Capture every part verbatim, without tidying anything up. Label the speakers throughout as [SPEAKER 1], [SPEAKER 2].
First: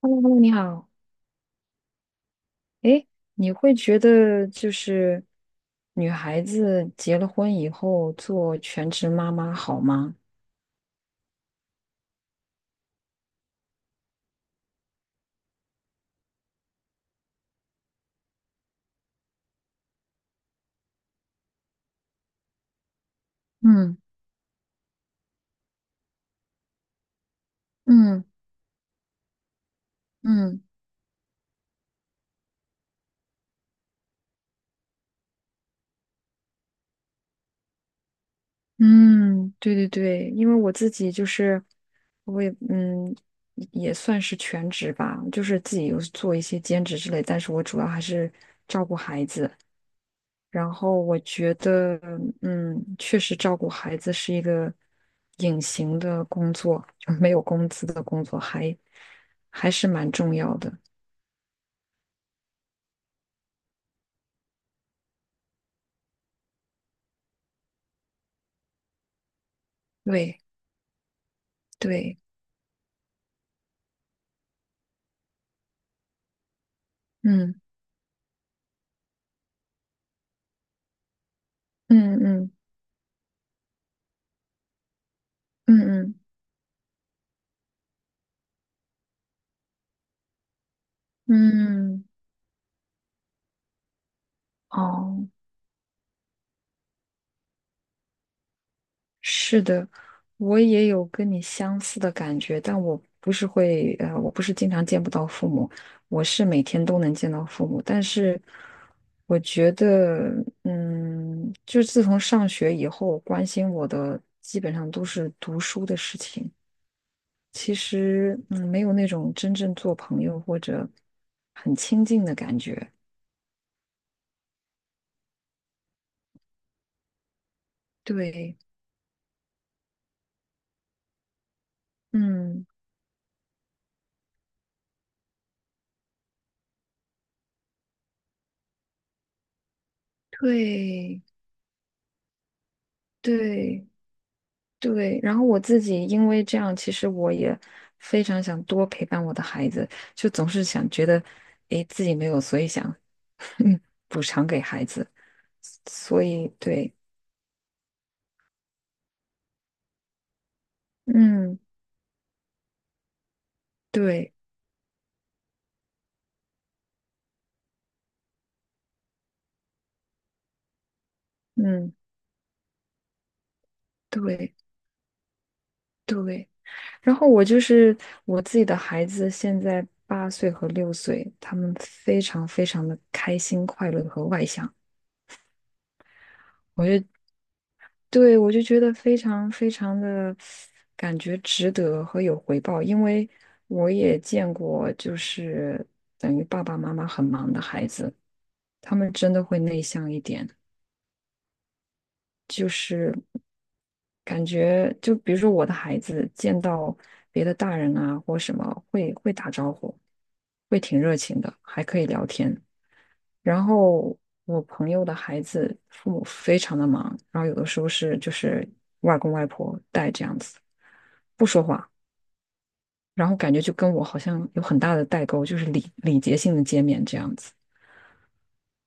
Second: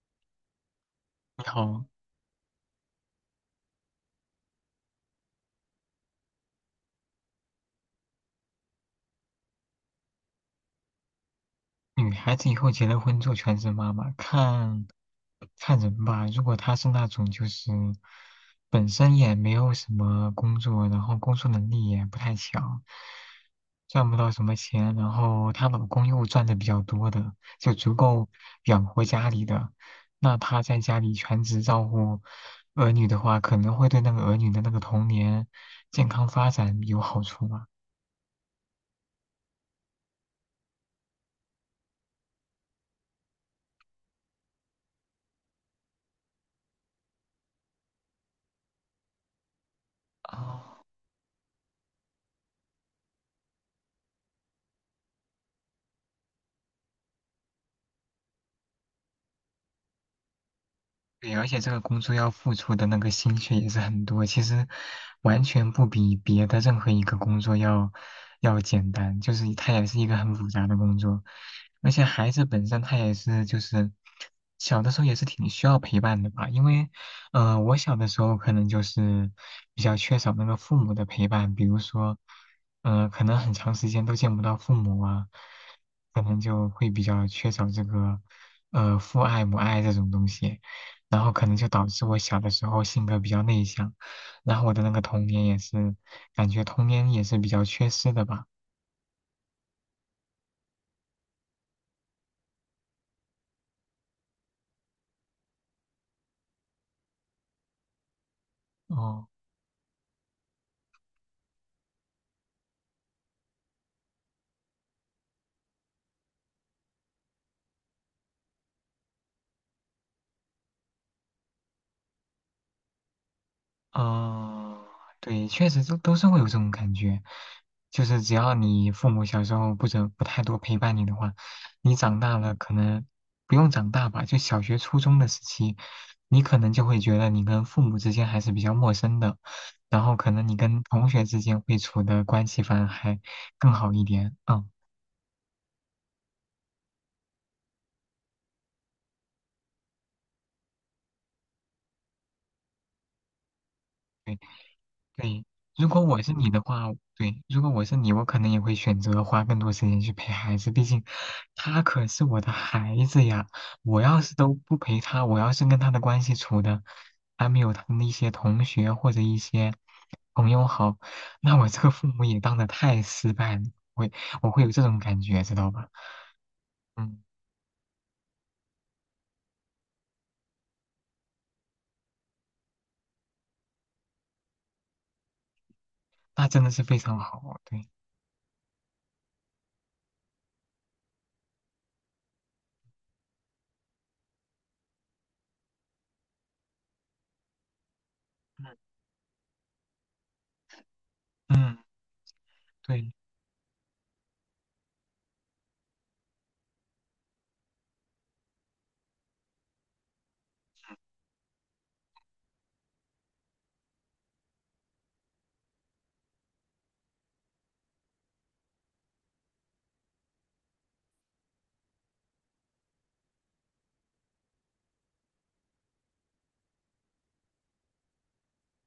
[SPEAKER 1] Hello，你好。
[SPEAKER 2] 你好，
[SPEAKER 1] 诶，你会觉得就是女孩子结了婚以后做全职妈妈好吗？
[SPEAKER 2] 女孩子以后结了婚做全职妈妈，看看人吧。如果她是那种就是本身也没有什么工作，然后工作能力也不太强，
[SPEAKER 1] 嗯
[SPEAKER 2] 赚不到什么钱，然后她老公又赚的比较多的，就足
[SPEAKER 1] 嗯
[SPEAKER 2] 够养活家里的，那她
[SPEAKER 1] 嗯
[SPEAKER 2] 在家里全职照顾儿女的话，可能会对那个儿女的那个童年健康发展有好处吗？
[SPEAKER 1] 嗯，对对对，因为我自己就是我也嗯也算是全职吧，就是自己有做一些兼职之类，但是我主要还是照顾孩子。然
[SPEAKER 2] 哦，
[SPEAKER 1] 后我觉得，嗯，确实照顾孩子是一个隐形的工作，就没有工资的工作还，还是蛮重要的。
[SPEAKER 2] 对，而且这个工作要付出的那个心血也是很多，其实完全不比别的任何一个工作要要简单，就是它也是一个很
[SPEAKER 1] 对
[SPEAKER 2] 复杂的工作，而且
[SPEAKER 1] 对，
[SPEAKER 2] 孩子本身他也是就是小的时候也是挺需要陪伴的吧，因为
[SPEAKER 1] 嗯
[SPEAKER 2] 呃我小的时候可能就是比较缺少那个父母的陪伴，比如说
[SPEAKER 1] 嗯嗯
[SPEAKER 2] 呃可能很长时间都见不到父母啊，
[SPEAKER 1] 嗯
[SPEAKER 2] 可能就会比较缺少这个呃父爱母爱这种东西。然后可能就导
[SPEAKER 1] 嗯嗯，
[SPEAKER 2] 致我小的时候性格比较内向，然后我的那个童
[SPEAKER 1] 哦，
[SPEAKER 2] 年也是，感觉童年也是比较缺失的吧。
[SPEAKER 1] 是的，我也有跟你相似的感觉，但我不是会，呃，我不是经常见不到父母，我是每天都能见到父母，但是
[SPEAKER 2] 哦，
[SPEAKER 1] 我觉得，嗯，就是自从上学以后，关心我的基本上都是读书的事情，其实，嗯，没有那种真正做朋友或者很亲近的感觉，
[SPEAKER 2] 哦，对，确实都都是会有这种感觉，就是只要
[SPEAKER 1] 对，
[SPEAKER 2] 你父母小时候不怎不太多陪伴你的话，你长大了
[SPEAKER 1] 嗯，
[SPEAKER 2] 可能不用长大吧，就小学初中的时期，你可能就会觉得你跟父母之间还是比较陌生的，然后可能你跟同
[SPEAKER 1] 对，
[SPEAKER 2] 学之间会处的关系反而还更
[SPEAKER 1] 对。
[SPEAKER 2] 好一点，嗯。
[SPEAKER 1] 对，然后我自己因为这样，其实我也非常想多陪伴我的孩子，就总是想觉得，诶，自己没有，所以想，嗯补偿给孩子，
[SPEAKER 2] 对，如果
[SPEAKER 1] 所
[SPEAKER 2] 我是
[SPEAKER 1] 以
[SPEAKER 2] 你的话，
[SPEAKER 1] 对，
[SPEAKER 2] 对，如果我是你，我可能也会选择花更多时间去陪孩子，毕竟
[SPEAKER 1] 嗯，
[SPEAKER 2] 他可是我的孩子呀。我要
[SPEAKER 1] 对，
[SPEAKER 2] 是都不陪他，我要是跟他的关系处的还没有他的一些同学或者一些朋友好，那我这个
[SPEAKER 1] 嗯，
[SPEAKER 2] 父母也当的太失败了，会我
[SPEAKER 1] 对，
[SPEAKER 2] 会有这种感觉，知道吧？
[SPEAKER 1] 对。然
[SPEAKER 2] 嗯，
[SPEAKER 1] 后我就是我自己的孩子，现在八岁和六岁，他们非常非常的开心、快乐和外向，
[SPEAKER 2] 那真的是
[SPEAKER 1] 我
[SPEAKER 2] 非常好，对，
[SPEAKER 1] 对，我就觉得非常非常的感觉值得和有回报，因为我也见过，就是等于爸爸妈妈很忙的孩子，他们真的会内向一点，
[SPEAKER 2] 嗯嗯，
[SPEAKER 1] 就
[SPEAKER 2] 对。
[SPEAKER 1] 是感觉就比如说我的孩子见到别的大人啊或什么，会会打招呼，会挺热情的，还可以聊天。然后我朋友的孩子父母非常的忙，然后有的时候是就是外公外婆带这样子，不说话，然后感觉就跟我好像有很大的代沟，就是礼礼节性的见面这样子。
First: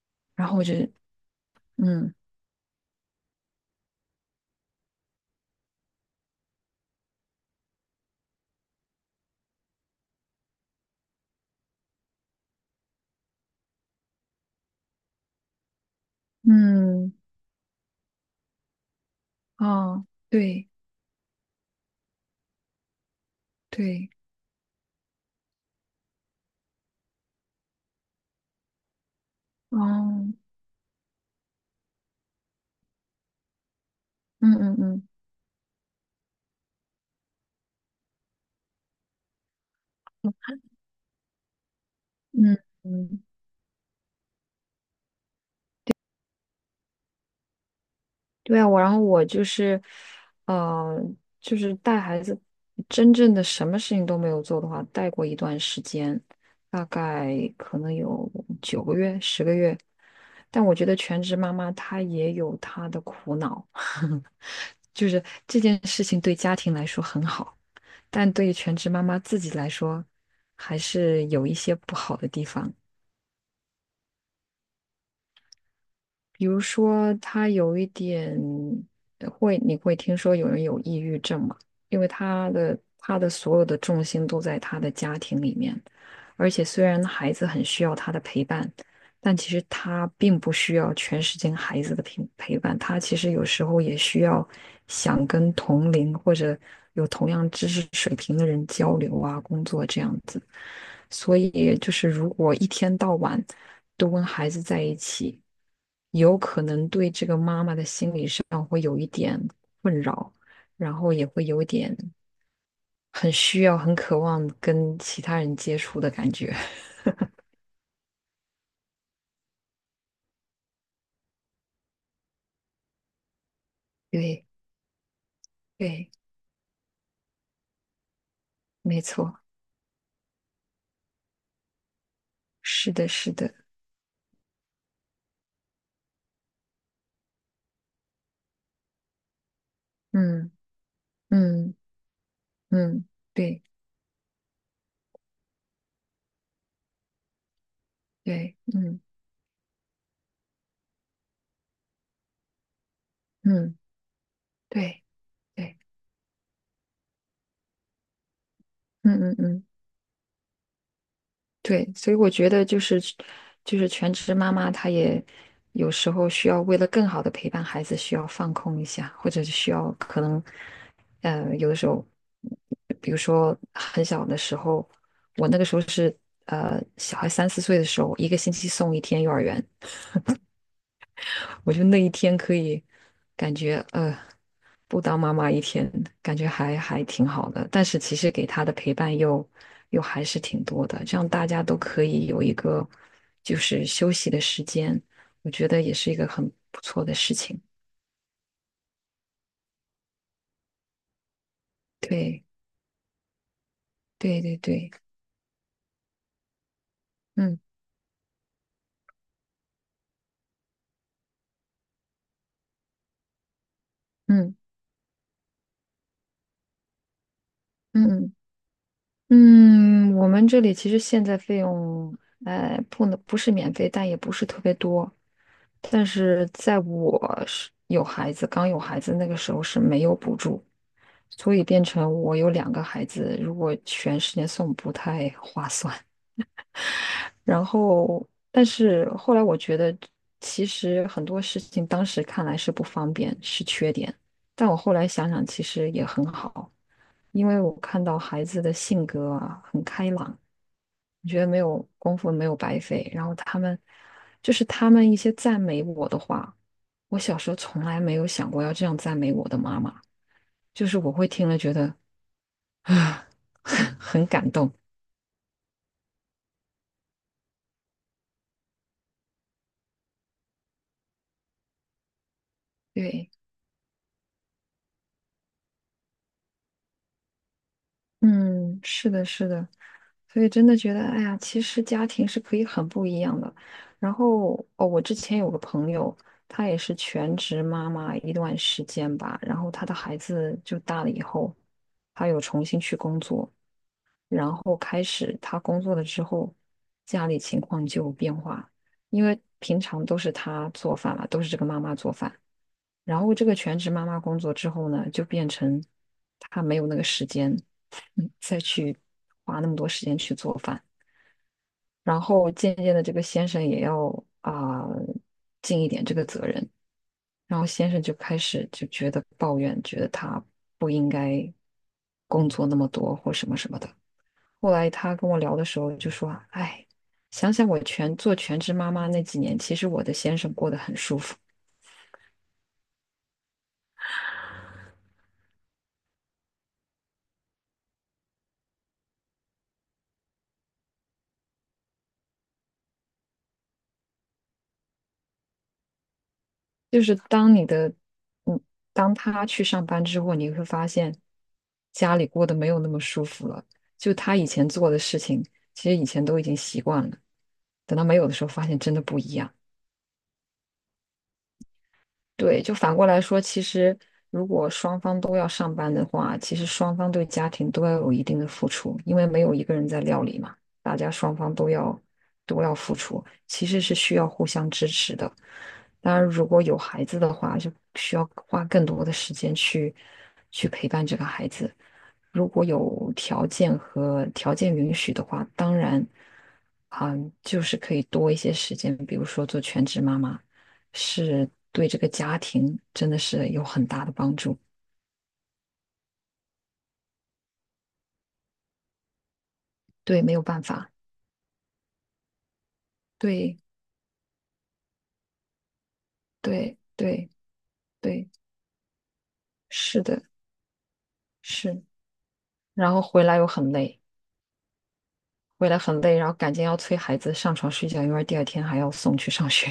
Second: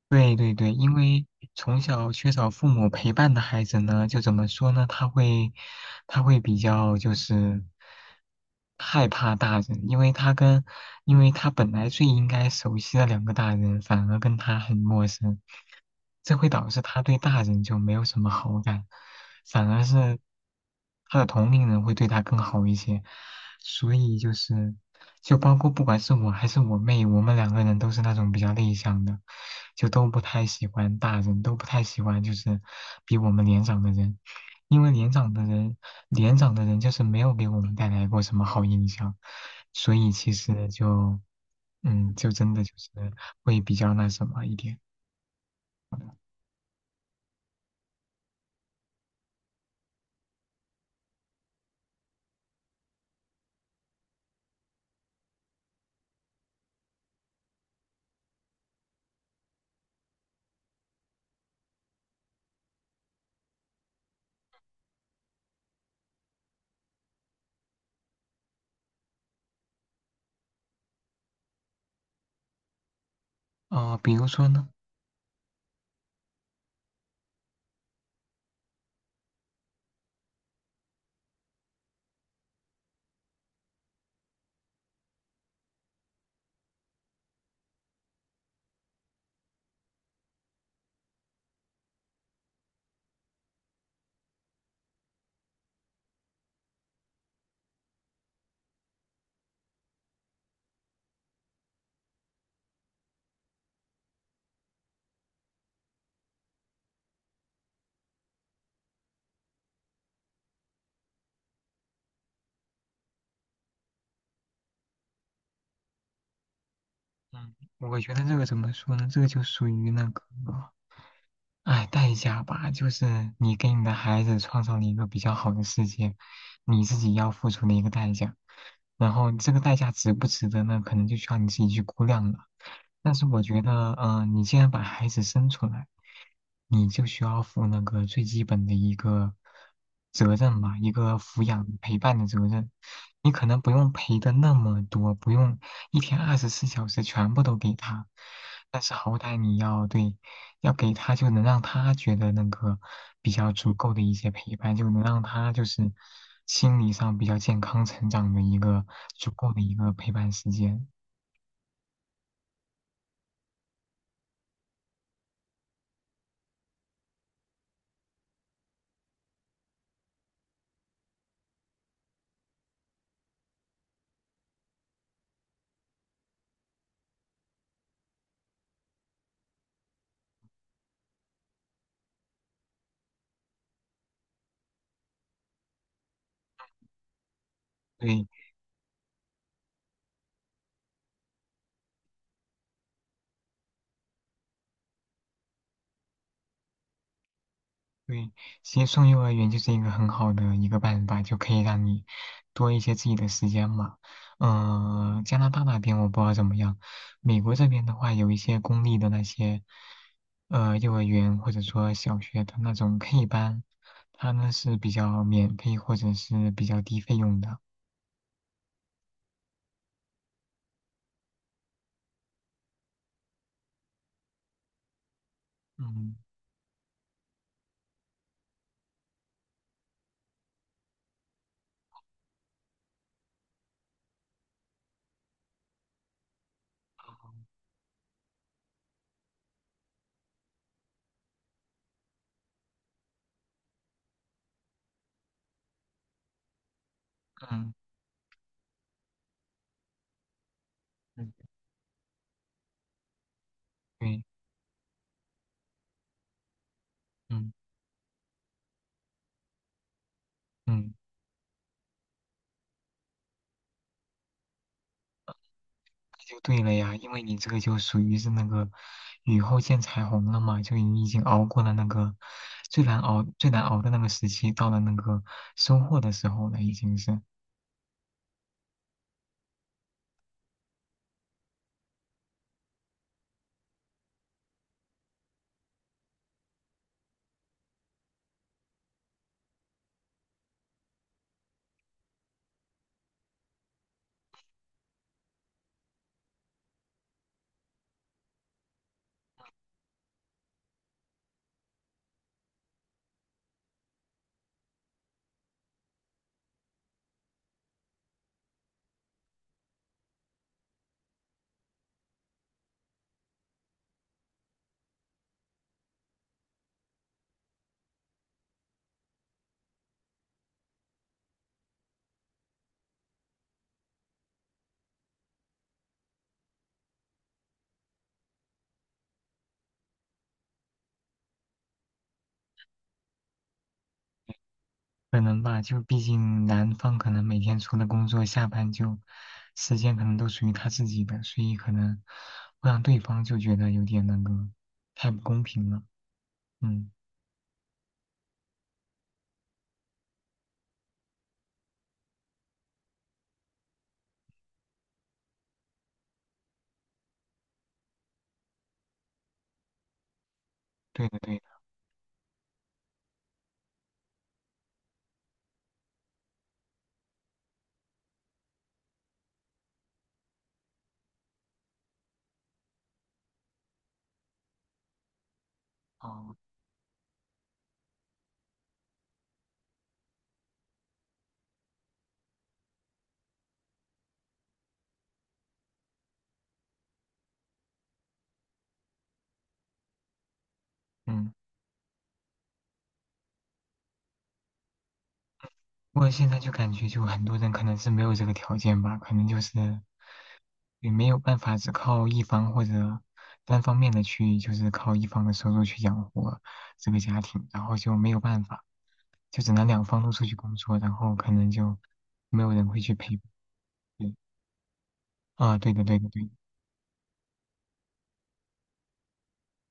[SPEAKER 2] 对
[SPEAKER 1] 然
[SPEAKER 2] 对
[SPEAKER 1] 后我
[SPEAKER 2] 对，
[SPEAKER 1] 就
[SPEAKER 2] 因为从小
[SPEAKER 1] 嗯
[SPEAKER 2] 缺少父母陪伴的孩子呢，就怎么说呢？他会，他会比较就是害怕大人，因为他跟，因为他本来最应该熟悉的两个大人，反而跟他很陌生，这会导致他
[SPEAKER 1] 嗯
[SPEAKER 2] 对大人就没有什么好感，反而
[SPEAKER 1] 哦
[SPEAKER 2] 是
[SPEAKER 1] 对
[SPEAKER 2] 他的同龄人会对他更好一些，所
[SPEAKER 1] 对
[SPEAKER 2] 以就是。就包括不管是我还是我妹，我们两个人都是那种比较内向的，就都不太
[SPEAKER 1] 哦
[SPEAKER 2] 喜欢大人，都不太喜欢就是比我们年长的人，
[SPEAKER 1] 嗯嗯
[SPEAKER 2] 因为
[SPEAKER 1] 嗯
[SPEAKER 2] 年长的人，年长的人就是没有给我们带来过什么好印象，所以其实就嗯，就真
[SPEAKER 1] 嗯。
[SPEAKER 2] 的就是
[SPEAKER 1] 嗯
[SPEAKER 2] 会比较那什么一点。
[SPEAKER 1] 对啊，我然后我就是，呃，就是带孩子，真正的什么事情都没有做的话，带过一段时间，大概可能有九个月、十个月。但我觉得全职妈妈她也有她的苦恼，就是这件事情对家庭来说很好，但对于全职妈妈自己来说，还是有一些不好的地方。
[SPEAKER 2] 哦、比如说呢，
[SPEAKER 1] 比如说，他有一点呃会，你会听说有人有抑郁症嘛？因为他的他的所有的重心都在他的家庭里面，而且虽然孩子很需要他的陪伴，但其实他并不需要全时间孩子的陪陪伴，他其实有时候也需要想跟同龄或者有同样知识水平的人交流啊，工作这样子。所以就是如果一天到晚。都跟孩子在一起，有可能对这个妈妈的心理上会有一点困扰，然后也会有一点很需要、很渴望跟其他人接触的感觉。
[SPEAKER 2] 嗯，我觉得这个怎么说呢？这个就属于那个。哎，代价吧，就是你给你的孩子
[SPEAKER 1] 对
[SPEAKER 2] 创造了一个比较好的世
[SPEAKER 1] 对，
[SPEAKER 2] 界，你自己要付出的一个代价。
[SPEAKER 1] 没
[SPEAKER 2] 然后
[SPEAKER 1] 错，
[SPEAKER 2] 这个代价值不值得呢？可能就需要你自己去估量了。
[SPEAKER 1] 是的，
[SPEAKER 2] 但是
[SPEAKER 1] 是
[SPEAKER 2] 我
[SPEAKER 1] 的，
[SPEAKER 2] 觉得，呃，你既然把孩子生出来，你就需要负那个最基本的一个责
[SPEAKER 1] 嗯
[SPEAKER 2] 任吧，一个抚养
[SPEAKER 1] 嗯
[SPEAKER 2] 陪伴的责任。
[SPEAKER 1] 嗯，
[SPEAKER 2] 你可能
[SPEAKER 1] 对
[SPEAKER 2] 不用陪的那么多，不用一天二十四小时全部都给他，
[SPEAKER 1] 对，
[SPEAKER 2] 但是
[SPEAKER 1] 嗯
[SPEAKER 2] 好歹你要对。要给他就能让他觉得那个比较足
[SPEAKER 1] 嗯
[SPEAKER 2] 够的一些陪伴，就
[SPEAKER 1] 对
[SPEAKER 2] 能让他就
[SPEAKER 1] 对，
[SPEAKER 2] 是心理上比较健康成长的一个
[SPEAKER 1] 嗯
[SPEAKER 2] 足
[SPEAKER 1] 嗯
[SPEAKER 2] 够的
[SPEAKER 1] 嗯。
[SPEAKER 2] 一个陪伴时间。
[SPEAKER 1] 对，所以我觉得就是就是全职妈妈，她也有时候需要为了更好的陪伴孩子，需要放空一下，或者是需要可能，呃，有的时候，比如说很小的时候，我那个时候是呃小孩三四岁的时候，一个星期送一天幼儿园，我就那一天可以感觉呃，不当妈妈一天，感觉还还挺好的。但是其
[SPEAKER 2] 对，
[SPEAKER 1] 实给他的陪伴又又还是挺多的，这样大家都可以有一个就是休息的时间，我觉得也是一个很不错的事情。
[SPEAKER 2] 对，其实送幼儿园就是一个很好的一个办法，就可以让你
[SPEAKER 1] 对
[SPEAKER 2] 多一些自己的时间嘛。
[SPEAKER 1] 对对对，
[SPEAKER 2] 嗯、加拿大那边我不知道怎么样，美国
[SPEAKER 1] 嗯
[SPEAKER 2] 这边的话，有一些公立的那些呃幼儿园或者说小学的那种 K 班，它呢
[SPEAKER 1] 嗯
[SPEAKER 2] 是比较免费或者是比较低费用的。
[SPEAKER 1] 嗯嗯嗯，我们这里其实现在费用，哎，不能不是免费，但也不是特别多。但
[SPEAKER 2] 嗯，
[SPEAKER 1] 是在我是有孩子，刚有孩子那个时候是没有补助，所以变成我有两个孩子，如果全时间送不太划算。然后，但是后来我觉得，其实很多事情当时看来是不方便，是缺点，但我后来想想，其实也很好。因为
[SPEAKER 2] 嗯
[SPEAKER 1] 我看到孩子的性格啊很开朗，
[SPEAKER 2] 嗯，
[SPEAKER 1] 你觉得没有功夫没有白费。然后他们
[SPEAKER 2] 对，
[SPEAKER 1] 就是他们一些赞美我的话，我小时
[SPEAKER 2] 嗯
[SPEAKER 1] 候从来没有想过要这样赞美我的妈妈，就
[SPEAKER 2] 嗯。
[SPEAKER 1] 是我会听了觉得啊，很感动。
[SPEAKER 2] 就对了呀，因为你这个就属于是那个雨后见彩虹了嘛，就你已经熬过了那个最难熬、
[SPEAKER 1] 对，
[SPEAKER 2] 最难熬的那个时期，到了那个收获的时候了，已经是
[SPEAKER 1] 嗯，是的，是的，所以真的觉得，哎呀，其实家庭是可以很不一样的。然后哦，我之前有个朋友，她也是全职妈妈一段时间吧，然后她的孩子就大了以后，她有重新去工作。然后开始他工作了之后，家里情况就有变化，因为平常都是他做饭了，都是这个妈妈做饭。然后这个全职妈妈工作之后呢，就变成他没有那个时间，嗯，再去花那么多时间去做饭。然后渐渐的，这个先生也要啊、尽一点这个责任。然后先生就开始就觉得抱怨，觉得他不应该工作那么多或什么什么的。后来他跟我聊的时候就说：“哎，想想我全做全职妈妈那几年，其实我的先生过得很舒服。
[SPEAKER 2] 可能吧，就毕竟男方可能每天除了工作，下班就时间可能都属于他自己的，所以可能会让对方就觉得有点那个太不公平了。嗯，
[SPEAKER 1] 就是当你的，嗯，当他去上班之后，你会发现家里过得没有那么舒服了。就他以前做的事情，其实以前都已经习惯了，等到没有的时候，发现真的不一样。
[SPEAKER 2] 对的对的，
[SPEAKER 1] 对，就反过来说，其实如果双方都要上班的话，其实双方对家庭都要有一定的付出，因为没有一个人在料理嘛，大家双方都要都要付出，其实是需要互相支持的。当然，
[SPEAKER 2] 哦，
[SPEAKER 1] 如果有孩子的话，就需要花更多的时间去去陪伴这个孩子。如果有条件和条件允许的话，当然，嗯，就是可以多一些时间，比如说做全职妈妈。
[SPEAKER 2] 嗯。
[SPEAKER 1] 是对这个家庭真的是有很大的帮助。
[SPEAKER 2] 不过现在就感觉，就很多人可能是没有这个条件吧，可能就是
[SPEAKER 1] 对，没有办法，
[SPEAKER 2] 也没有办法只靠一方或者
[SPEAKER 1] 对
[SPEAKER 2] 单方面的去，就是靠一方的收入去养活
[SPEAKER 1] 对
[SPEAKER 2] 这个家
[SPEAKER 1] 对
[SPEAKER 2] 庭，然后就没有
[SPEAKER 1] 对，
[SPEAKER 2] 办法，就只能两
[SPEAKER 1] 是
[SPEAKER 2] 方都
[SPEAKER 1] 的，
[SPEAKER 2] 出去工作，然后可能就
[SPEAKER 1] 是。
[SPEAKER 2] 没有人会去
[SPEAKER 1] 然后
[SPEAKER 2] 陪伴。
[SPEAKER 1] 回来又很累，
[SPEAKER 2] 对，啊，
[SPEAKER 1] 回
[SPEAKER 2] 对
[SPEAKER 1] 来
[SPEAKER 2] 的，对
[SPEAKER 1] 很
[SPEAKER 2] 的，
[SPEAKER 1] 累，
[SPEAKER 2] 对
[SPEAKER 1] 然
[SPEAKER 2] 的，
[SPEAKER 1] 后赶紧要催孩子上床睡觉，因为第二天还要送去上学，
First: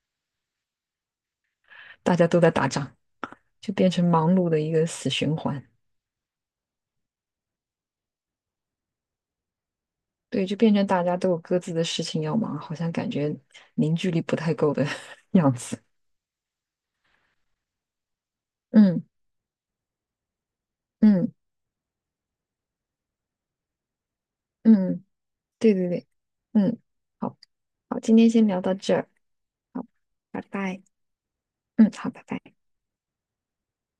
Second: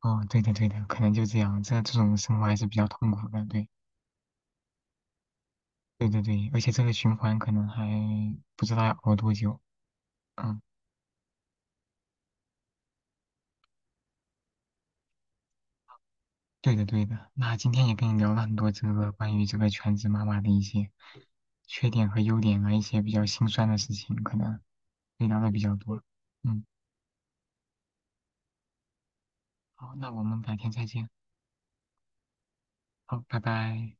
[SPEAKER 2] 哦，对的，对的，可能就这样，这这 种
[SPEAKER 1] 大家
[SPEAKER 2] 生
[SPEAKER 1] 都
[SPEAKER 2] 活
[SPEAKER 1] 在
[SPEAKER 2] 还是
[SPEAKER 1] 打
[SPEAKER 2] 比较
[SPEAKER 1] 仗，
[SPEAKER 2] 痛苦的，对，
[SPEAKER 1] 就变成忙碌的一个死循环。
[SPEAKER 2] 对对对，而且这个循环可能还不知道要熬多久，
[SPEAKER 1] 对，就
[SPEAKER 2] 嗯。
[SPEAKER 1] 变成大家都有各自的事情要忙，好像感觉凝聚力不太够的 样子。
[SPEAKER 2] 对的，对的。那今天也跟你聊了很多这
[SPEAKER 1] 嗯
[SPEAKER 2] 个关于这个全职妈妈的一些
[SPEAKER 1] 嗯
[SPEAKER 2] 缺点和优点啊，一些比较心酸的事情，可能
[SPEAKER 1] 嗯，
[SPEAKER 2] 也聊的比
[SPEAKER 1] 对
[SPEAKER 2] 较
[SPEAKER 1] 对
[SPEAKER 2] 多。
[SPEAKER 1] 对，
[SPEAKER 2] 嗯，
[SPEAKER 1] 嗯，好好，今天先聊到这儿。好，
[SPEAKER 2] 好，那我们
[SPEAKER 1] 拜
[SPEAKER 2] 改天
[SPEAKER 1] 拜。
[SPEAKER 2] 再见。
[SPEAKER 1] 嗯，好，拜拜。拜拜。
[SPEAKER 2] 好，拜拜。